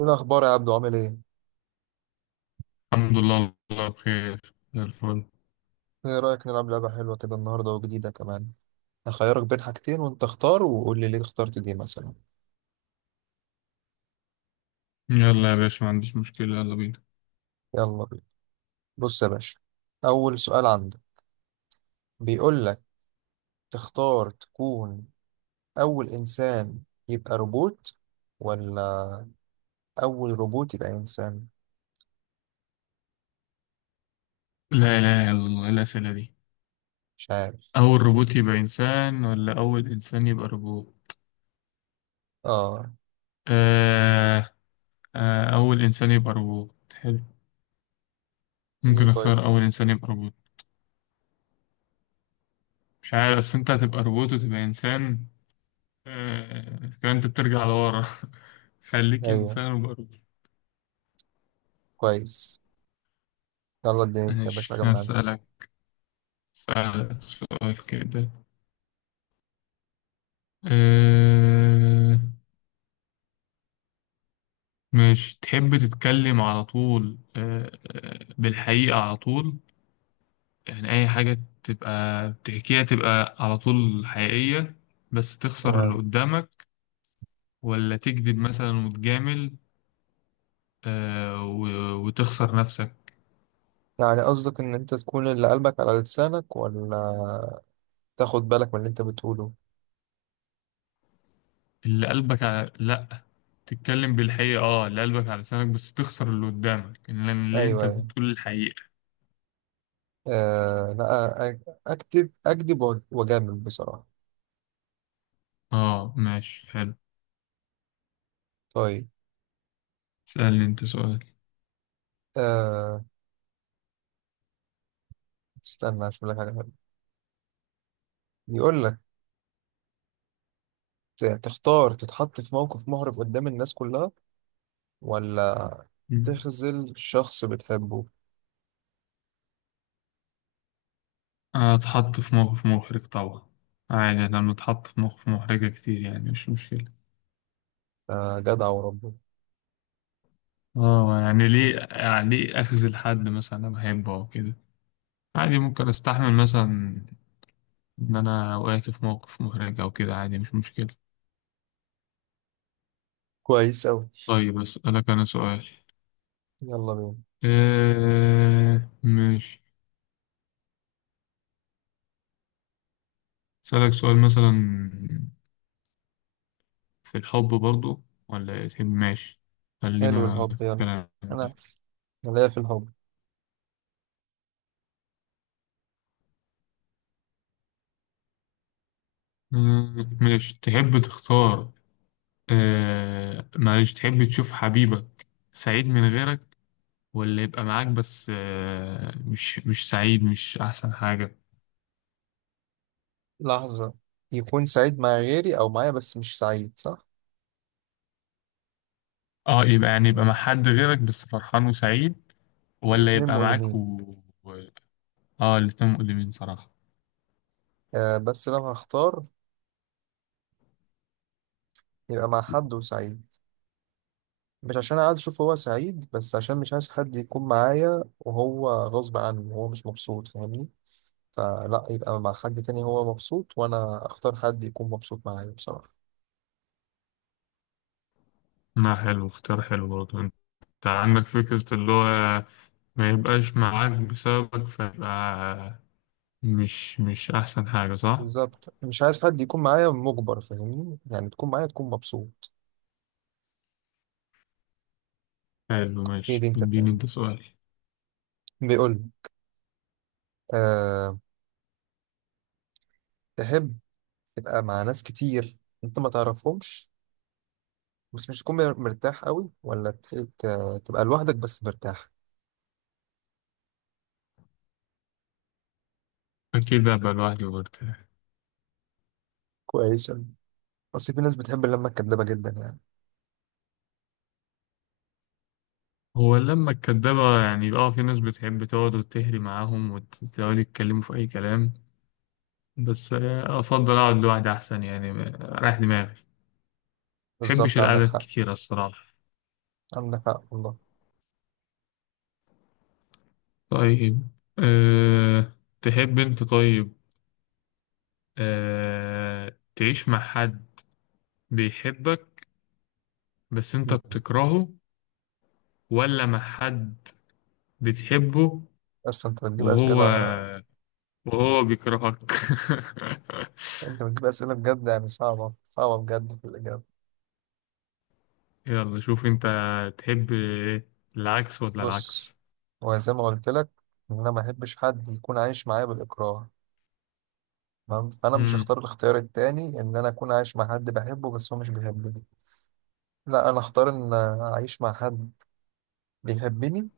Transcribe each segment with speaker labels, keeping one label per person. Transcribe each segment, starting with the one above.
Speaker 1: ايه الاخبار يا عبدو؟ عامل ايه؟
Speaker 2: الحمد لله، الله بخير زي الفل.
Speaker 1: ايه رايك نلعب لعبه حلوه كده النهارده وجديده كمان؟ هخيرك بين حاجتين وانت اختار وقول لي ليه اخترت دي مثلا.
Speaker 2: يلا يا باشا، ما عنديش مشكلة، يلا بينا.
Speaker 1: يلا بينا. بص يا باشا، اول سؤال عندك، بيقول لك تختار تكون اول انسان يبقى روبوت، ولا اول روبوت يبقى انسان؟
Speaker 2: لا لا، يلا الله، إيه الأسئلة دي؟
Speaker 1: مش عارف.
Speaker 2: أول روبوت يبقى إنسان ولا أول إنسان يبقى روبوت؟
Speaker 1: اه.
Speaker 2: آه، آه، أول إنسان يبقى روبوت حلو.
Speaker 1: ليه
Speaker 2: ممكن
Speaker 1: طيب؟
Speaker 2: أختار أول إنسان يبقى روبوت. مش عارف، أصل أنت هتبقى روبوت وتبقى إنسان. فأنت بترجع لورا. خليك
Speaker 1: ايوه،
Speaker 2: إنسان وبقى روبوت.
Speaker 1: كويس. يلا اديني انت يا باشا
Speaker 2: ماشي،
Speaker 1: حاجه من عندي.
Speaker 2: هسألك سؤال كده. آه مش تحب تتكلم على طول، بالحقيقة على طول؟ يعني أي حاجة تبقى بتحكيها تبقى على طول حقيقية، بس تخسر اللي
Speaker 1: تمام.
Speaker 2: قدامك، ولا تكذب مثلا وتجامل وتخسر نفسك؟
Speaker 1: يعني قصدك ان انت تكون اللي قلبك على لسانك، ولا تاخد بالك من اللي انت بتقوله؟
Speaker 2: اللي قلبك على، لأ، تتكلم بالحقيقة، اللي قلبك على لسانك، بس تخسر اللي قدامك، لأن اللي انت
Speaker 1: ايوه، أيوه.
Speaker 2: بتقول الحقيقة.
Speaker 1: آه لا، أ- أكتب أكذب وأجامل بصراحة.
Speaker 2: اه، ماشي، حلو،
Speaker 1: طيب.
Speaker 2: اسألني انت سؤال.
Speaker 1: آه، استنى أشوف لك حاجة حلوة. بيقول لك تختار تتحط في موقف محرج قدام الناس كلها، ولا تخذل شخص بتحبه؟
Speaker 2: اتحط في موقف محرج طبعا. عادي، أنا لما اتحط في موقف محرجة كتير، يعني مش مشكلة.
Speaker 1: آه جدع وربه.
Speaker 2: اه، يعني ليه أخذ الحد مثلا أنا بحبه أو كده. عادي ممكن أستحمل مثلا إن أنا وقعت في موقف محرج أو كده، عادي، مش مشكلة.
Speaker 1: كويس أوي.
Speaker 2: طيب أسألك أنا سؤال.
Speaker 1: يلا بينا.
Speaker 2: إيه، ماشي، أسألك سؤال مثلا في الحب برضو، ولا إيه؟ تحب ماشي،
Speaker 1: حلو،
Speaker 2: خلينا في
Speaker 1: الحب، يلا.
Speaker 2: الكلام
Speaker 1: أنا،
Speaker 2: ده.
Speaker 1: أنا ليا في الحب.
Speaker 2: ماشي، تحب تختار. معلش، تحب تشوف حبيبك سعيد من غيرك، ولا يبقى معاك بس مش سعيد، مش أحسن حاجة؟
Speaker 1: لحظة، يكون سعيد مع غيري أو معايا بس مش سعيد، صح؟
Speaker 2: اه، يبقى، يعني يبقى مع
Speaker 1: مم.
Speaker 2: حد غيرك بس فرحان وسعيد، ولا
Speaker 1: الاتنين
Speaker 2: يبقى معاك
Speaker 1: مؤلمين.
Speaker 2: و... اه، الاتنين مؤلمين صراحة.
Speaker 1: آه بس لو هختار، يبقى مع حد وسعيد، مش عشان عايز اشوف هو سعيد، بس عشان مش عايز حد يكون معايا وهو غصب عنه وهو مش مبسوط، فاهمني؟ فلا يبقى مع حد تاني هو مبسوط، وانا اختار حد يكون مبسوط معايا بصراحة.
Speaker 2: لا، حلو، اختيار حلو برضه. انت عندك فكرة، اللي هو ما يبقاش معاك بسببك، فيبقى مش أحسن حاجة، صح؟
Speaker 1: بالظبط، مش عايز حد يكون معايا مجبر، فاهمني؟ يعني تكون معايا تكون مبسوط.
Speaker 2: حلو،
Speaker 1: هي دي،
Speaker 2: ماشي،
Speaker 1: انت
Speaker 2: اديني
Speaker 1: فاهم.
Speaker 2: انت سؤال.
Speaker 1: بيقول لي أه، تحب تبقى مع ناس كتير انت ما تعرفهمش بس مش تكون مرتاح قوي، ولا تبقى لوحدك بس مرتاح؟
Speaker 2: أكيد أبقى لوحدي برضه.
Speaker 1: كويس أوي. اصل في ناس بتحب اللمة الكدابة جدا يعني.
Speaker 2: هو اللمة الكدابة، يعني اه في ناس بتحب تقعد وتهري معاهم وتقعدوا يتكلموا في أي كلام، بس أفضل أقعد لوحدي أحسن، يعني رايح دماغي. مبحبش
Speaker 1: بالظبط، عندك
Speaker 2: القعدة
Speaker 1: حق.
Speaker 2: الكتيرة الصراحة.
Speaker 1: عندك حق والله.
Speaker 2: طيب، أه تحب أنت؟ طيب، تعيش مع حد بيحبك بس أنت
Speaker 1: مم.
Speaker 2: بتكرهه، ولا مع حد بتحبه
Speaker 1: بس انت بتجيب
Speaker 2: وهو
Speaker 1: اسئله،
Speaker 2: وهو بيكرهك؟
Speaker 1: انت بتجيب اسئله بجد يعني، صعبه صعبه بجد في الاجابه.
Speaker 2: يلا، شوف انت، تحب العكس ولا
Speaker 1: بص،
Speaker 2: العكس؟
Speaker 1: هو زي ما قلت لك، ان انا ما احبش حد يكون عايش معايا بالاكراه، تمام؟ فانا مش
Speaker 2: امم.
Speaker 1: هختار الاختيار التاني ان انا اكون عايش مع حد بحبه بس هو مش بيحبني. لا، انا اختار ان اعيش مع حد بيحبني،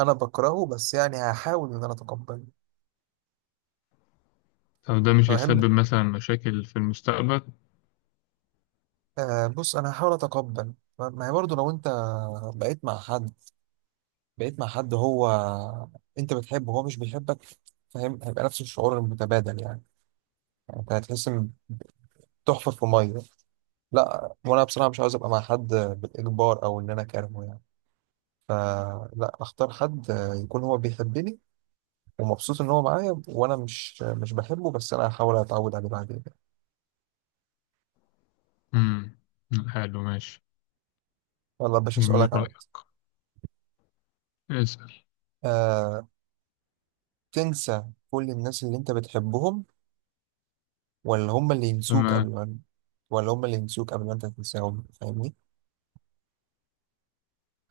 Speaker 1: انا بكرهه بس يعني هحاول ان انا اتقبله.
Speaker 2: طب ده مش
Speaker 1: انا بحب،
Speaker 2: هيسبب مثلا مشاكل في المستقبل؟
Speaker 1: آه بص انا هحاول اتقبل. ما هي برضه، لو انت بقيت مع حد، بقيت مع حد هو انت بتحبه وهو مش بيحبك، فاهم؟ هيبقى نفس الشعور المتبادل يعني. يعني انت هتحس ان تحفر في ميه. لا، وانا بصراحه مش عاوز ابقى مع حد بالاجبار او ان انا كارهه يعني. فلا، اختار حد يكون هو بيحبني ومبسوط ان هو معايا، وانا مش بحبه بس انا هحاول اتعود عليه بعدين.
Speaker 2: امم. حلو، ماشي،
Speaker 1: والله يا باشا
Speaker 2: جميل
Speaker 1: اسالك عن،
Speaker 2: رأيك، اسأل.
Speaker 1: آه، تنسى كل الناس اللي انت بتحبهم، ولا هم اللي ينسوك
Speaker 2: تمام.
Speaker 1: قبل ما، ولا هم اللي ينسوك قبل ما انت تنساهم، فاهمني؟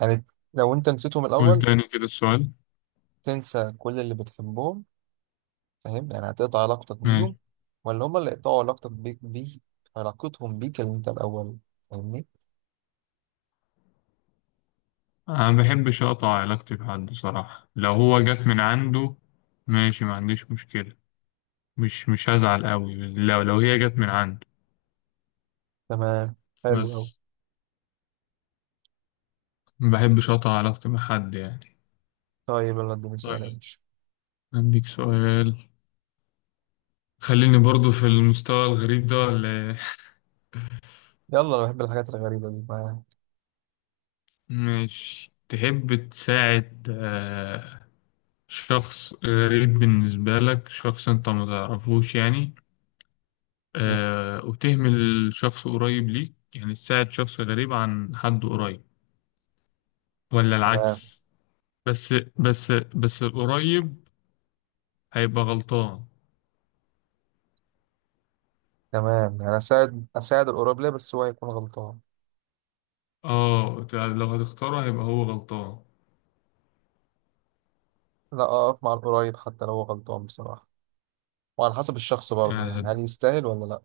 Speaker 1: يعني لو انت نسيتهم
Speaker 2: قول
Speaker 1: الاول،
Speaker 2: تاني كده السؤال.
Speaker 1: تنسى كل اللي بتحبهم، فاهم؟ يعني هتقطع علاقتك بيهم،
Speaker 2: ماشي.
Speaker 1: ولا هما اللي يقطعوا علاقتك بيك بيه، علاقتهم بيك اللي انت الاول، فاهمني؟
Speaker 2: انا ما بحبش اقطع علاقتي بحد صراحة، لو هو جت من عنده ماشي، ما عنديش مشكلة، مش هزعل قوي لو هي جت من عنده.
Speaker 1: تمام، حلو قوي.
Speaker 2: بس ما بحبش اقطع علاقتي مع حد يعني.
Speaker 1: طيب يلا اديني سؤال يا
Speaker 2: طيب،
Speaker 1: باشا.
Speaker 2: عندك سؤال، خليني برضو في المستوى الغريب ده، ولا إيه؟
Speaker 1: يلا انا بحب الحاجات الغريبه دي ما.
Speaker 2: مش تحب تساعد شخص غريب بالنسبة لك، شخص انت ما تعرفوش، يعني وتهمل شخص قريب ليك؟ يعني تساعد شخص غريب عن حد قريب، ولا
Speaker 1: تمام.
Speaker 2: العكس؟ بس، بس القريب هيبقى غلطان.
Speaker 1: تمام، يعني اساعد القريب ليه بس هو هيكون غلطان؟
Speaker 2: اه، لو هتختاره هيبقى هو غلطان.
Speaker 1: لا، اقف مع القريب حتى لو هو غلطان بصراحه، وعلى حسب الشخص برضه
Speaker 2: يعني
Speaker 1: يعني،
Speaker 2: هت-
Speaker 1: هل يستاهل ولا لا.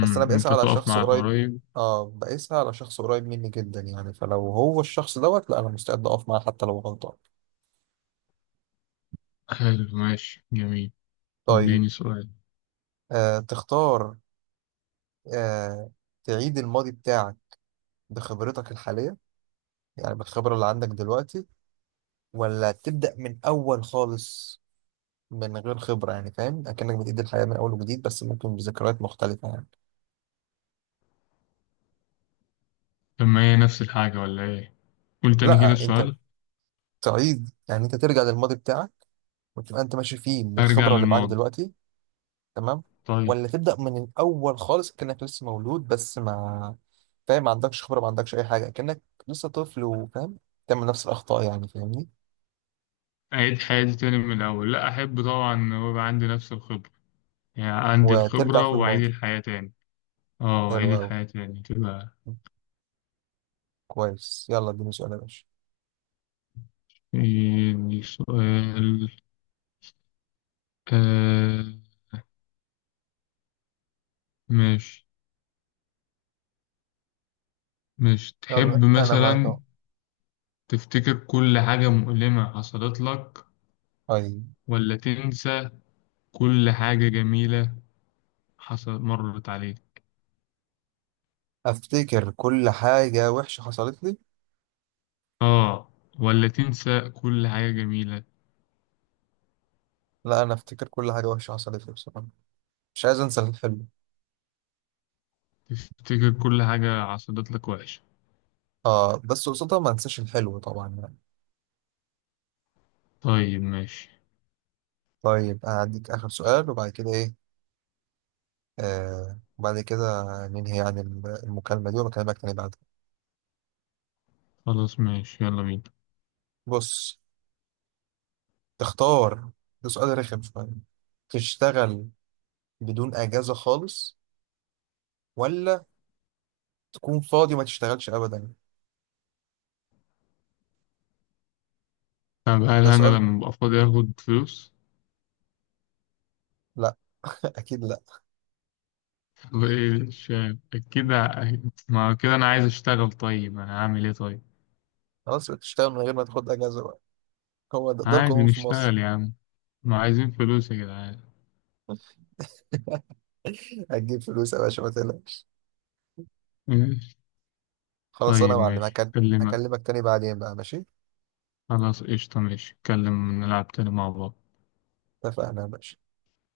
Speaker 1: بس انا بقيسها
Speaker 2: انت
Speaker 1: على
Speaker 2: تقف
Speaker 1: شخص
Speaker 2: مع
Speaker 1: قريب،
Speaker 2: القريب.
Speaker 1: اه بقيسها على شخص قريب مني جدا يعني، فلو هو الشخص دوت، لا انا مستعد اقف معاه حتى لو غلطان.
Speaker 2: حلو، ماشي، جميل،
Speaker 1: طيب.
Speaker 2: اديني سؤال.
Speaker 1: آه تختار، آه، تعيد الماضي بتاعك بخبرتك الحالية، يعني بالخبرة اللي عندك دلوقتي، ولا تبدأ من أول خالص من غير خبرة، يعني فاهم أكنك بتعيد الحياة من أول وجديد بس ممكن بذكريات مختلفة يعني.
Speaker 2: طب ما هي نفس الحاجة، ولا ايه؟ قول تاني كده
Speaker 1: لا أنت
Speaker 2: السؤال.
Speaker 1: تعيد، يعني أنت ترجع للماضي بتاعك وتبقى أنت ماشي فيه
Speaker 2: ارجع
Speaker 1: بالخبرة اللي معاك
Speaker 2: للماضي.
Speaker 1: دلوقتي. تمام.
Speaker 2: طيب،
Speaker 1: ولا تبدأ من الأول خالص كأنك لسه مولود، بس ما فاهم، ما عندكش خبرة، ما عندكش أي حاجة، كأنك لسه طفل وفاهم تعمل نفس الأخطاء يعني، فاهمني؟
Speaker 2: اعيد حياتي تاني من الاول، لا احب طبعا، ويبقى عندي نفس الخبره، يعني عندي
Speaker 1: وترجع
Speaker 2: الخبره
Speaker 1: في
Speaker 2: واعيد
Speaker 1: الماضي.
Speaker 2: الحياه تاني. اه،
Speaker 1: حلو
Speaker 2: اعيد
Speaker 1: أوي،
Speaker 2: الحياه تاني تبقى.
Speaker 1: كويس. يلا اديني سؤال يا باشا.
Speaker 2: إيه سؤال؟ آه ماشي، مش
Speaker 1: يلا
Speaker 2: تحب
Speaker 1: أنا معاك
Speaker 2: مثلا
Speaker 1: أهو.
Speaker 2: تفتكر كل حاجه مؤلمه حصلت لك،
Speaker 1: طيب.
Speaker 2: ولا تنسى كل حاجه جميله حصل مرت عليك؟
Speaker 1: أفتكر كل حاجة وحشة حصلت لي.
Speaker 2: اه، ولا تنسى كل حاجه جميله،
Speaker 1: لا، أنا أفتكر كل حاجة وحشة حصلت لي بصراحة، مش عايز أنسى الحلو.
Speaker 2: تفتكر كل حاجه حصلت لك وحشه.
Speaker 1: آه بس قصادها ما أنساش الحلو طبعا يعني.
Speaker 2: طيب، ماشي.
Speaker 1: طيب، أديك آخر سؤال وبعد كده إيه، آه وبعد كده ننهي يعني المكالمة دي وبكلمك تاني بعدها.
Speaker 2: خلاص ماشي، يلا بينا.
Speaker 1: بص، تختار، ده سؤال رخم شوية، تشتغل بدون أجازة خالص، ولا تكون فاضي وما تشتغلش أبدا؟
Speaker 2: طب هل
Speaker 1: ده
Speaker 2: أنا
Speaker 1: سؤال.
Speaker 2: لما أبقى فاضي آخد فلوس؟
Speaker 1: لا. أكيد لا.
Speaker 2: وإيه مش عارف. أكيد ما هو كده، أنا عايز أشتغل، طيب أنا هعمل إيه طيب؟
Speaker 1: خلاص يبقى تشتغل من غير ما تاخد أجازة بقى. هو ده,
Speaker 2: عادي
Speaker 1: القانون في مصر.
Speaker 2: نشتغل يا عم، ما عايزين فلوس يا جدعان.
Speaker 1: هتجيب فلوس يا باشا ما تقلقش.
Speaker 2: ماشي.
Speaker 1: خلاص أنا
Speaker 2: طيب
Speaker 1: يا معلم
Speaker 2: ماشي،
Speaker 1: هكل-
Speaker 2: أكلمك.
Speaker 1: هكلمك تاني بعدين بقى، ماشي.
Speaker 2: خلاص، قشطة، ماشي، نتكلم نلعب تاني مع بعض.
Speaker 1: اتفقنا يا باشا.